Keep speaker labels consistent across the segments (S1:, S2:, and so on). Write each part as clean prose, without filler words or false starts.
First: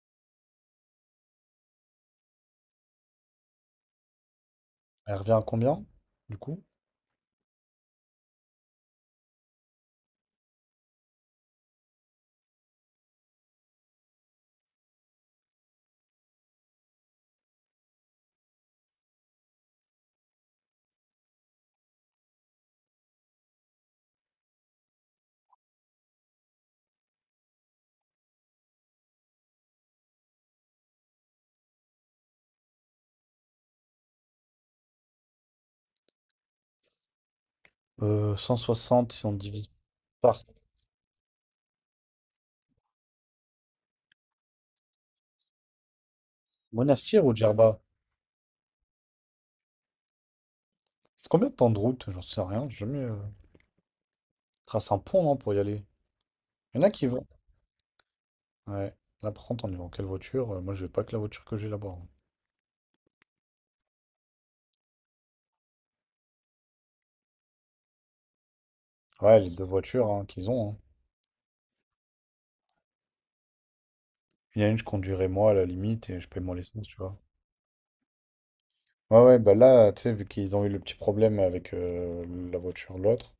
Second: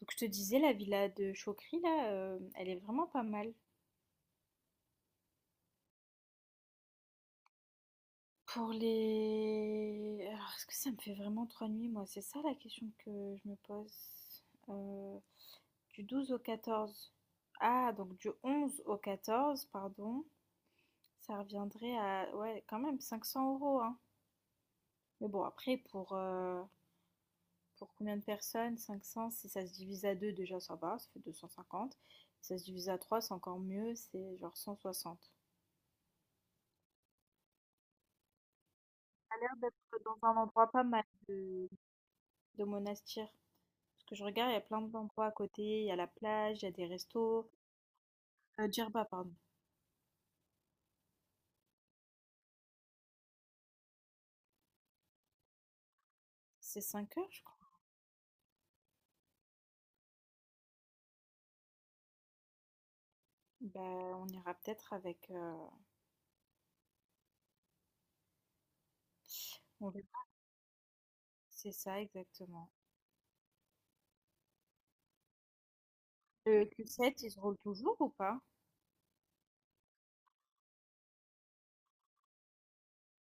S1: Donc je te disais, la villa de Chokri, là, elle est vraiment pas mal.
S2: Elle revient à combien, du coup?
S1: Pour les... Alors, est-ce que ça me fait vraiment trois nuits, moi? C'est ça la question que je me pose. Euh, du 12 au 14. Ah, donc du 11 au 14, pardon. Ça reviendrait à... Ouais, quand même, 500 euros, hein. Mais bon, après, pour combien de personnes? 500, si ça se divise à deux, déjà, ça va, ça fait 250. Si ça se divise à trois, c'est encore mieux, c'est genre 160.
S2: 160 si on
S1: A l'air
S2: divise
S1: d'être dans un
S2: par...
S1: endroit pas mal de Monastir. Parce que je regarde, il y a plein d'endroits à côté. Il y a la plage, il y a des
S2: Monastir ou
S1: restos.
S2: Djerba?
S1: Djerba, pardon.
S2: C'est combien de temps de route? J'en sais rien. J'ai jamais trace un pont, non, pour y aller. Il
S1: C'est
S2: y en a qui
S1: 5
S2: vont.
S1: heures, je crois.
S2: Ouais. Là, par contre, on y va en quelle voiture? Moi, je vais pas que la voiture que j'ai là-bas, hein.
S1: Bah, on ira peut-être avec.
S2: Ouais, les deux
S1: On
S2: voitures
S1: verra.
S2: hein, qu'ils ont, hein.
S1: C'est ça, exactement.
S2: Il y en a une, je conduirai moi à la limite et je paye mon
S1: Le
S2: essence, tu vois.
S1: Q7, il se roule toujours ou pas?
S2: Ouais, ouais, bah là, tu sais, vu qu'ils ont eu le petit problème avec la voiture, l'autre,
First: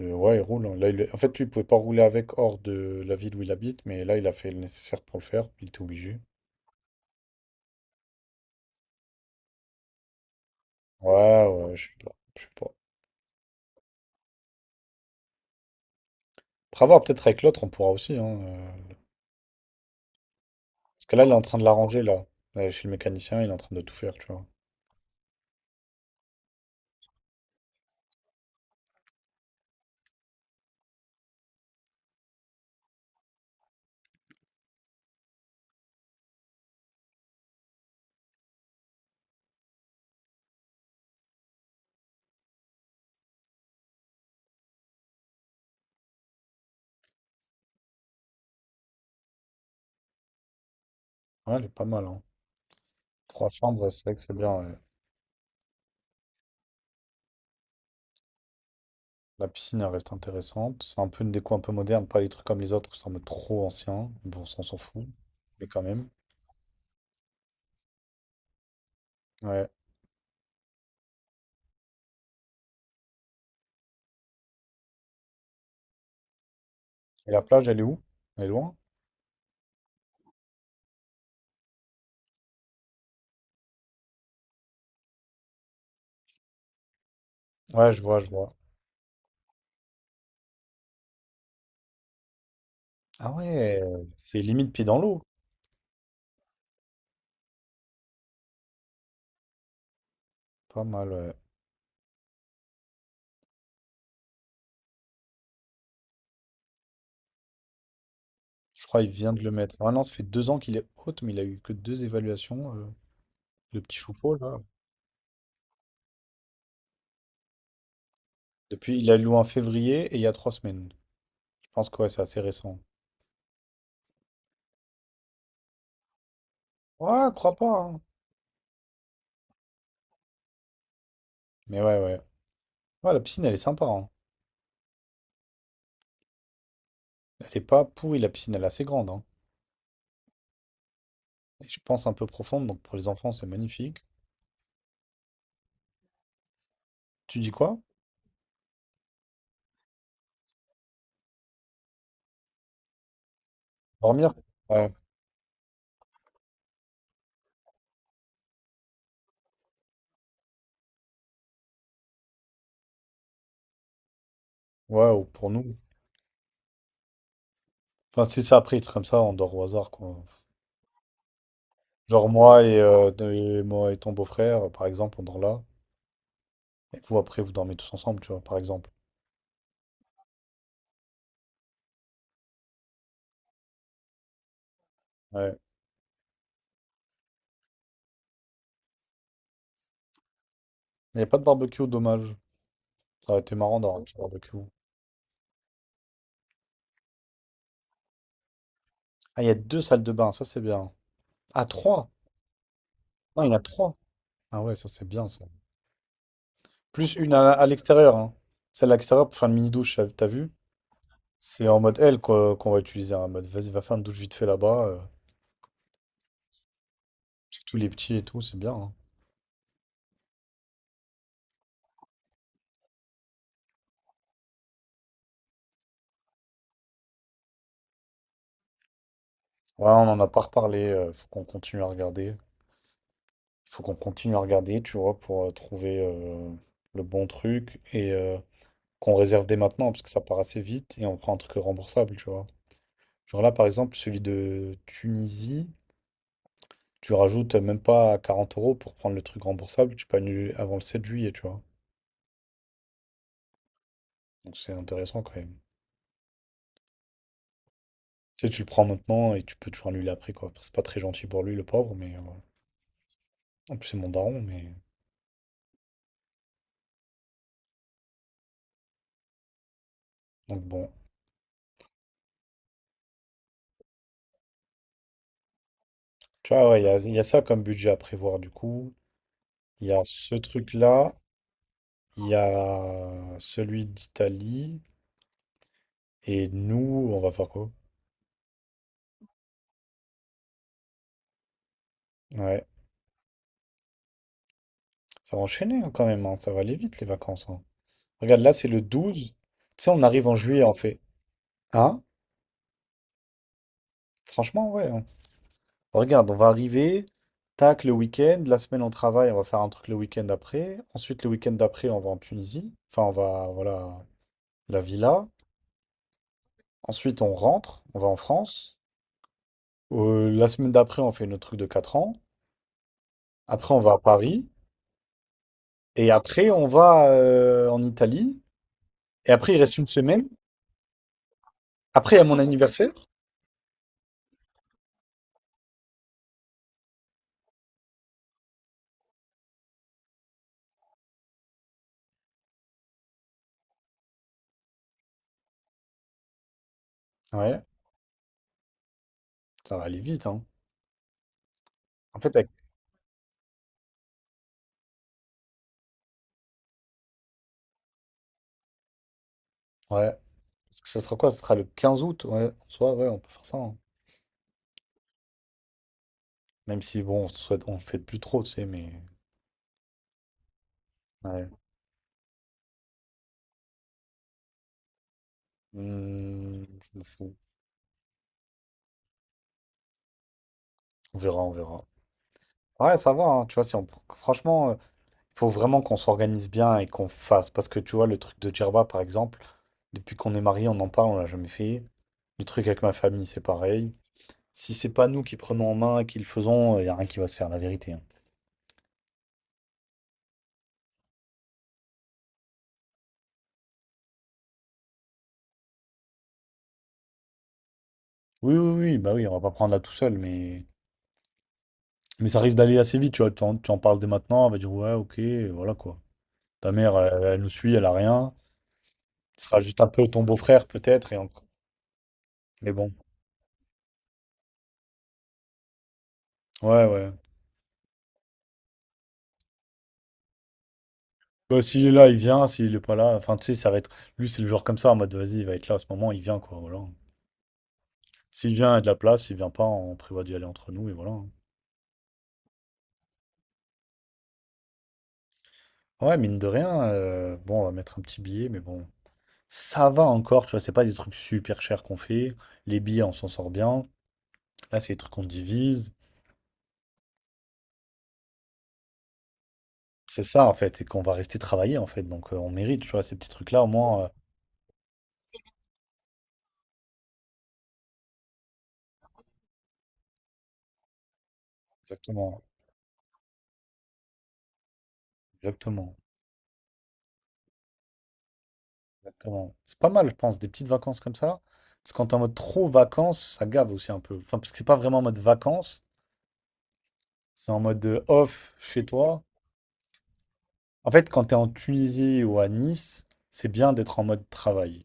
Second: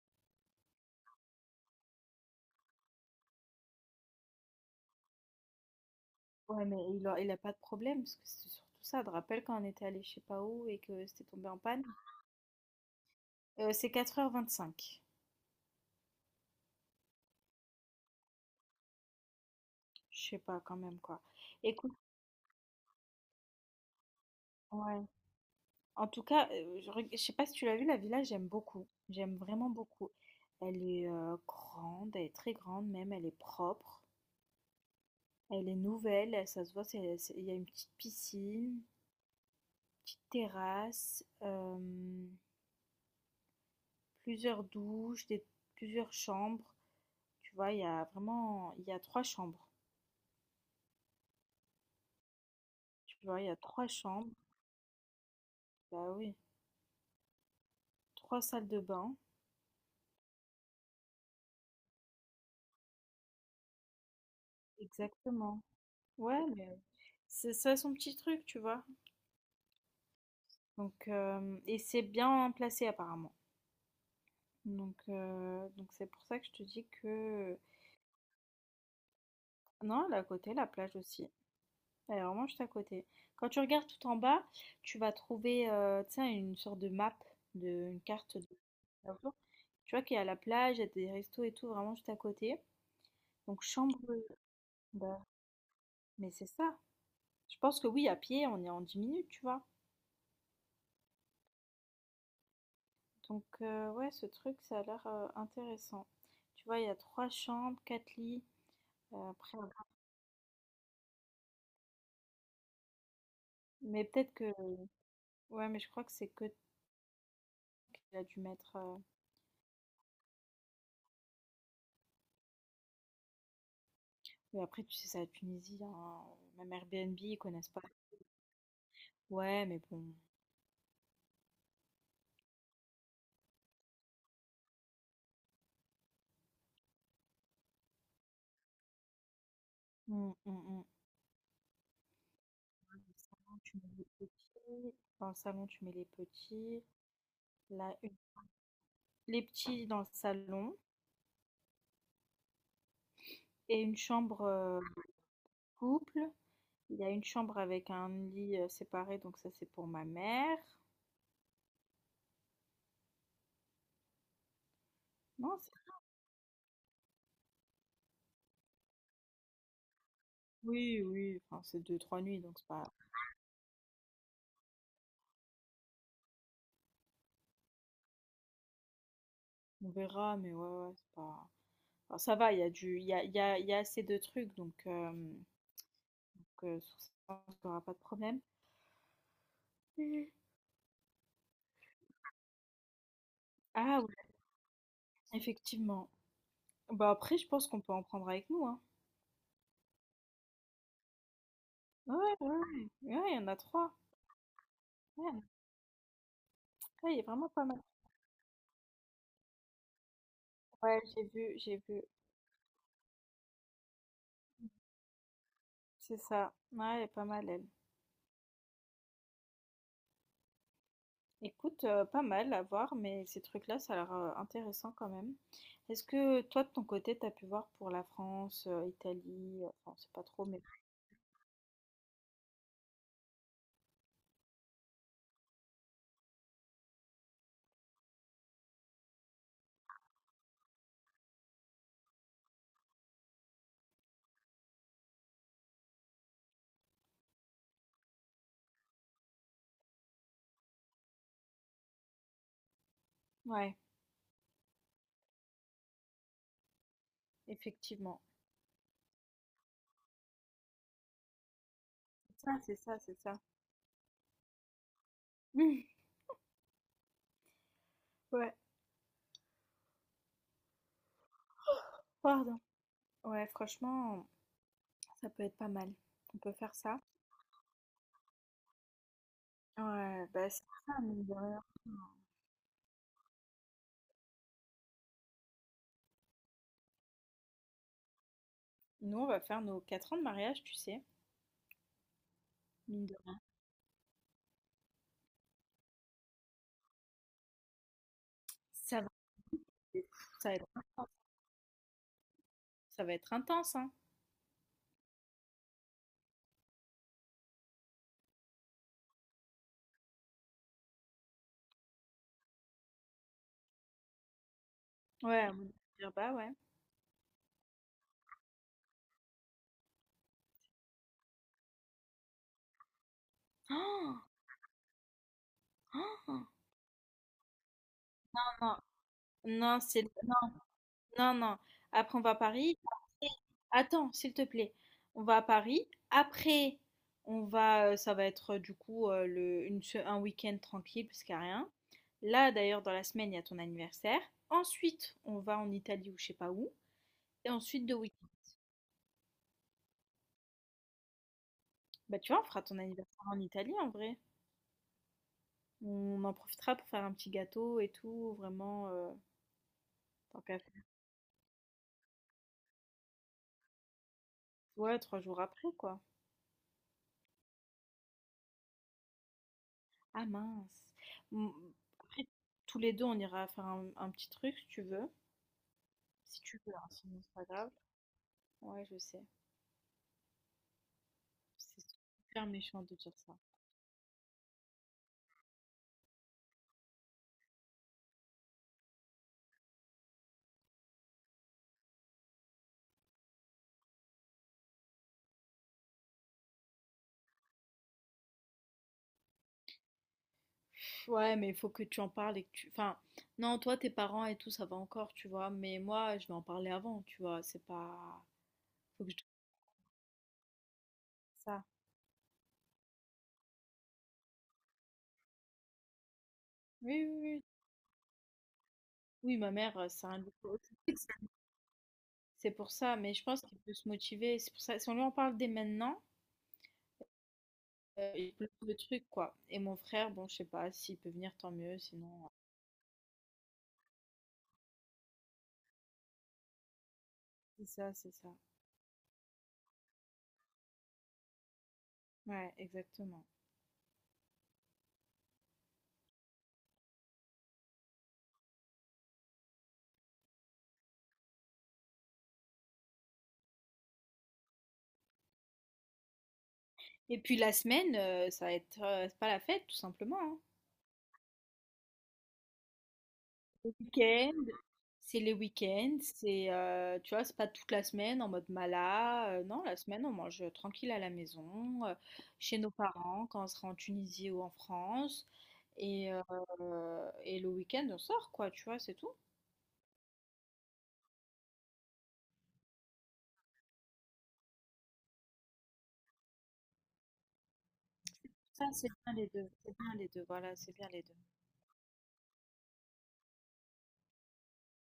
S2: ouais, il roule, hein. Là, en fait, lui, il pouvait pas rouler avec hors de la ville où il habite, mais là, il a fait le nécessaire pour le faire. Il était obligé.
S1: Ouais, mais il a pas de problème, parce que c'est surtout ça. Je te rappelle quand on était allé je sais pas où et que c'était
S2: Ouais,
S1: tombé en
S2: ouais,
S1: panne?
S2: je sais pas. Je sais pas.
S1: C'est quatre heures vingt-cinq.
S2: Après avoir peut-être avec l'autre, on pourra aussi. Hein,
S1: Je sais pas, quand même,
S2: parce que
S1: quoi.
S2: là, il est en train de
S1: Écoute,
S2: l'arranger, là. Chez le mécanicien, il est en train de tout faire, tu vois.
S1: ouais. En tout cas, je reg sais pas si tu l'as vu la villa, j'aime beaucoup. J'aime vraiment beaucoup. Elle est, grande, elle est très grande même, elle est propre, elle est nouvelle, elle ça se voit, c'est il y a une petite piscine, petite terrasse, plusieurs douches, des plusieurs chambres. Tu vois, il y a vraiment il y a 3 chambres.
S2: Ouais, elle est pas mal, hein.
S1: Tu vois, il
S2: Trois
S1: y a 3
S2: chambres, c'est vrai que
S1: chambres.
S2: c'est bien, ouais.
S1: Bah oui, trois salles de bain.
S2: La piscine, elle reste intéressante. C'est un peu une déco un peu moderne, pas les trucs comme les autres, ça me trop ancien. Bon, ça, on s'en fout.
S1: Exactement.
S2: Mais quand même.
S1: Ouais, mais c'est ça son petit truc, tu vois?
S2: Ouais.
S1: Donc, hem et c'est bien placé apparemment. Donc, donc c'est pour ça que je te dis
S2: Et la
S1: que
S2: plage, elle est où? Elle est loin?
S1: non, elle est à côté la plage aussi. Elle est vraiment juste à côté. Quand tu regardes tout en bas, tu vas trouver, tu sais, une sorte de map, de
S2: Ouais, je
S1: une
S2: vois, je
S1: carte de
S2: vois.
S1: tu vois qu'il y a la plage, il y a des restos et tout vraiment juste à côté.
S2: Ah
S1: Donc
S2: ouais,
S1: chambre,
S2: c'est limite pied dans l'eau.
S1: bah, mais c'est ça. Je pense que oui, à pied, on est en 10 minutes, tu vois?
S2: Pas mal, ouais.
S1: Donc, ouais, ce truc, ça a l'air, intéressant. Tu vois, il y a 3 chambres, 4 lits,
S2: Je crois qu'il vient de le
S1: après
S2: mettre. Ah non, ça fait 2 ans qu'il est haute, mais il a eu que deux évaluations, le petit
S1: mais peut-être
S2: choupeau,
S1: que.
S2: là.
S1: Ouais, mais je crois que c'est que qu'il a dû mettre.
S2: Depuis, il a loué en février et il y a trois semaines. Je pense que ouais, c'est assez récent.
S1: Mais après, tu sais, c'est la Tunisie, hein, même Airbnb,
S2: Ouais,
S1: ils
S2: crois pas,
S1: connaissent pas.
S2: hein.
S1: Ouais, mais bon.
S2: Mais ouais, ouais. Ouais, la piscine, elle est sympa, hein. Elle est pas pourrie, la piscine, elle est assez grande, hein.
S1: Mm, mm, mm.
S2: Et je pense un peu profonde, donc
S1: Dans
S2: pour les
S1: le
S2: enfants, c'est
S1: salon, tu mets
S2: magnifique.
S1: les petits. Dans le salon, tu mets les petits.
S2: Tu dis quoi?
S1: Là, une- les petits dans le salon. Et une
S2: Dormir?
S1: chambre
S2: Ouais.
S1: couple. Il y a une chambre avec un lit séparé, donc ça, c'est pour ma mère.
S2: Ouais, ou pour
S1: Non,
S2: nous.
S1: c'est-
S2: Enfin, si c'est après, des trucs comme ça, on dort au hasard, quoi.
S1: oui, oui. Enfin, c'est deux, trois
S2: Genre
S1: nuits, donc
S2: moi
S1: c'est
S2: et,
S1: pas.
S2: et moi et ton beau-frère, par exemple, on dort là. Et vous, après, vous dormez tous ensemble, tu vois, par exemple.
S1: On verra, mais ouais, ouais, c'est pas. Alors ça va, il y a du, il y a assez de trucs, donc,
S2: Ouais.
S1: sur ça, on n'aura pas de problème. Mhm.
S2: Il n'y a pas de barbecue, dommage. Ça aurait été marrant
S1: Ah
S2: d'avoir un petit
S1: oui,
S2: barbecue.
S1: effectivement. Bah après, je pense qu'on peut en prendre avec nous, hein.
S2: Ah, il y a deux salles de bain, ça c'est bien. Ah, trois?
S1: Ouais, ouais, ouais, ouais, il y
S2: Non, il y
S1: en
S2: en
S1: a
S2: a
S1: trois.
S2: trois. Ah ouais, ça c'est bien,
S1: Ouais, il y en a
S2: ça.
S1: trois,
S2: Plus
S1: il est
S2: une
S1: vraiment pas
S2: à
S1: mal.
S2: l'extérieur, hein. Celle à l'extérieur pour faire une mini-douche, t'as vu?
S1: Ouais, j'ai vu,
S2: C'est en
S1: j'ai
S2: mode
S1: vu.
S2: L quoi, qu'on va utiliser, hein, en mode vas-y, va faire une douche vite fait là-bas,
S1: C'est ça. Ouais, elle est pas mal,
S2: parce
S1: elle.
S2: que tous les petits et tout, c'est bien, hein.
S1: Écoute, pas mal à voir, mais ces trucs-là, ça a l'air intéressant quand même. Est-ce que toi, de ton côté, t'as pu voir pour la France, Italie,
S2: Ouais,
S1: enfin,
S2: on
S1: c'est
S2: n'en
S1: pas
S2: a pas
S1: trop, mais...
S2: reparlé, faut qu'on continue à regarder. Il faut qu'on continue à regarder, tu vois, pour trouver le bon truc et qu'on réserve dès maintenant, parce que ça part assez vite et on prend un truc remboursable, tu vois. Genre là, par exemple, celui de Tunisie, tu rajoutes même pas 40 euros pour prendre le truc remboursable, tu peux annuler avant le 7 juillet, tu vois.
S1: Ouais,
S2: Donc c'est intéressant quand même.
S1: effectivement.
S2: Tu sais, tu le prends maintenant et tu peux toujours l'annuler après, quoi. C'est pas très gentil pour lui, le pauvre, mais voilà.
S1: C'est ça, c'est ça, c'est ça.
S2: En plus, c'est mon daron, mais...
S1: Ouais,
S2: Donc bon.
S1: pardon. Ouais, franchement, ça peut être pas mal. On
S2: Tu
S1: peut
S2: vois,
S1: faire
S2: ouais,
S1: ça.
S2: il y a ça comme budget à prévoir, du coup. Il y a
S1: Ouais,
S2: ce
S1: bah c'est ça,
S2: truc-là,
S1: mine de rien.
S2: il y a celui d'Italie, et nous, on va faire quoi?
S1: Nous, on va faire nos 4 ans de mariage, tu sais,
S2: Ouais,
S1: mine de rien.
S2: ça va enchaîner hein, quand même, hein. Ça va aller vite, les vacances, hein. Regarde, là, c'est le
S1: Ça va
S2: douze. Tu sais, on
S1: être,
S2: arrive en
S1: ça va
S2: juillet,
S1: être,
S2: en fait. Hein?
S1: ça va être intense, hein.
S2: Franchement, ouais. Regarde, on va arriver, tac, le week-end, la semaine on travaille, on va faire un truc le week-end après. Ensuite, le week-end d'après, on va en Tunisie. Enfin, on va, voilà, la villa.
S1: Ouais, on va dire, bah ouais.
S2: Ensuite, on rentre, on va en France. La semaine d'après, on fait notre truc de 4 ans. Après, on va à Paris. Et
S1: Oh, oh,
S2: après, on va en Italie. Et après, il
S1: non,
S2: reste
S1: non,
S2: une
S1: c'est
S2: semaine
S1: non, non.
S2: après
S1: Après, on
S2: à
S1: va à
S2: mon
S1: Paris.
S2: anniversaire?
S1: Après- attends, s'il te plaît. On va à Paris. Après, on va, ça va être du coup le, une se- un week-end tranquille parce qu'il n'y a rien. Là, d'ailleurs, dans la semaine, il y a ton anniversaire. Ensuite, on va en Italie ou je sais pas où. Et
S2: Ouais,
S1: ensuite, deux week-ends.
S2: ça va aller vite, hein.
S1: Bah,
S2: En
S1: tu
S2: fait,
S1: vois, on
S2: avec-
S1: fera ton anniversaire en Italie en vrai. On en profitera pour faire un petit gâteau et tout. Vraiment,
S2: ouais.
S1: tant qu'à
S2: Parce
S1: faire.
S2: que ça sera quoi? Ça sera le 15 août, ouais. En soi, ouais, on peut faire ça, hein.
S1: Ouais, trois jours après, quoi.
S2: Même si, bon, on souhaite, on fait plus trop, tu sais, mais.
S1: Ah mince.
S2: Ouais.
S1: Mm, après, tous les deux, on ira faire un petit truc si tu veux. Si
S2: Hmm,
S1: tu veux, hein,
S2: je m'en
S1: sinon
S2: fous.
S1: c'est pas grave. Ouais, je sais.
S2: On verra, on verra.
S1: C'est super méchant
S2: Ouais,
S1: de
S2: ça
S1: dire
S2: va,
S1: ça.
S2: hein, tu vois, si on... franchement, faut vraiment qu'on s'organise bien et qu'on fasse. Parce que tu vois, le truc de Djerba, par exemple, depuis qu'on est mariés, on en parle, on l'a jamais fait. Le truc avec ma famille, c'est pareil. Si c'est pas nous qui prenons en main et qui le faisons, il y a rien qui va se faire, la vérité, hein.
S1: Ouais, mais il faut que tu en parles et que tu... Enfin, non, toi, tes parents et tout, ça va encore, tu vois. Mais moi, je vais en parler avant, tu vois. C'est pas...
S2: Oui, oui, oui,
S1: Faut que
S2: bah
S1: je te
S2: oui, on va pas prendre là tout seul,
S1: dise ça.
S2: mais ça risque d'aller assez vite, tu vois. Tu en parles dès maintenant, elle va dire ouais, ok, et voilà quoi. Ta
S1: Oui,
S2: mère,
S1: oui,
S2: elle, elle
S1: oui.
S2: nous suit, elle a rien.
S1: Oui,
S2: Ce
S1: ma
S2: sera
S1: mère,
S2: juste un peu
S1: c'est un
S2: ton
S1: défaut
S2: beau-frère,
S1: autistique,
S2: peut-être, et encore.
S1: c'est
S2: Mais
S1: pour
S2: bon,
S1: ça, mais je pense qu'il peut se motiver. C'est pour ça, si on lui en parle dès maintenant,
S2: ouais, ouais.
S1: il peut le truc, quoi. Et mon frère, bon, je sais pas, s'il peut venir, tant
S2: Bah,
S1: mieux,
S2: s'il est là,
S1: sinon...
S2: il vient. S'il est pas là, enfin, tu sais, ça va être. Lui, c'est le genre comme ça, en mode, vas-y, il va être là à ce moment, il vient, quoi. Voilà.
S1: C'est ça, c'est ça.
S2: S'il vient, il y a de la place. S'il vient pas, on prévoit d'y aller entre nous, et voilà.
S1: Ouais, exactement.
S2: Ouais, mine de rien, bon, on va mettre un petit billet, mais bon. Ça va encore, tu vois, c'est pas des trucs super chers qu'on fait. Les billets, on s'en sort bien. Là, c'est des trucs qu'on divise.
S1: Et puis la semaine, ça va être c'est pas la fête, tout simplement.
S2: C'est
S1: Hein.
S2: ça, en fait, et qu'on va rester travailler, en fait. Donc, on mérite, tu vois, ces petits trucs-là, au moins. Euh,
S1: Week-end, c'est les week-ends, c'est, tu vois, c'est pas toute la semaine en mode mala. Non, la semaine, on mange tranquille à la maison,
S2: exactement,
S1: chez nos parents, quand on sera en Tunisie ou en France.
S2: exactement.
S1: Et, et le week-end, on sort, quoi, tu vois, c'est tout.
S2: Exactement. C'est pas mal, je pense, des petites vacances comme ça. Parce que quand t'es en mode trop vacances, ça gave aussi un peu. Enfin, parce que c'est pas vraiment en mode vacances, c'est en mode off
S1: Ça,
S2: chez
S1: c'est bien
S2: toi.
S1: les deux. C'est bien les deux, voilà, c'est bien
S2: En
S1: les
S2: fait,
S1: deux.
S2: quand t'es en Tunisie ou à Nice, c'est bien d'être en mode travail.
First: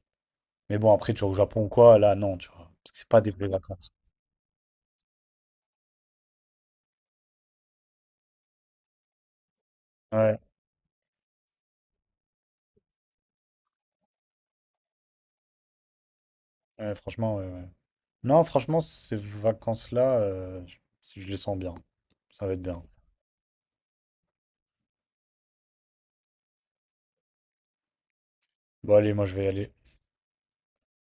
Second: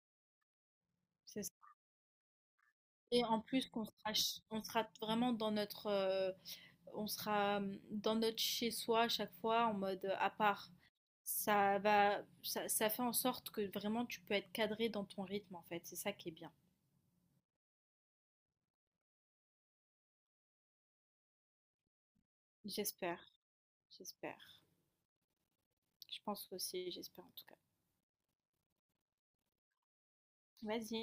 S2: Mais bon, après, tu vas au
S1: C'est ça.
S2: Japon ou quoi, là, non, tu vois. Parce que c'est pas
S1: Et
S2: des
S1: en
S2: vraies
S1: plus qu'on
S2: vacances.
S1: sera, ch- on sera vraiment dans notre, on sera dans notre chez-soi à chaque fois en mode à
S2: Ouais,
S1: part. Ça va, ça fait en sorte que vraiment tu peux être cadré dans ton rythme en fait. C'est ça qui est bien.
S2: ouais, franchement, ouais, ouais. Non, franchement, ces vacances-là, je les sens bien. Ça va être bien.
S1: J'espère, j'espère. Je pense aussi, j'espère en tout cas.
S2: Bon, allez, moi, je vais y aller.
S1: Vas-y.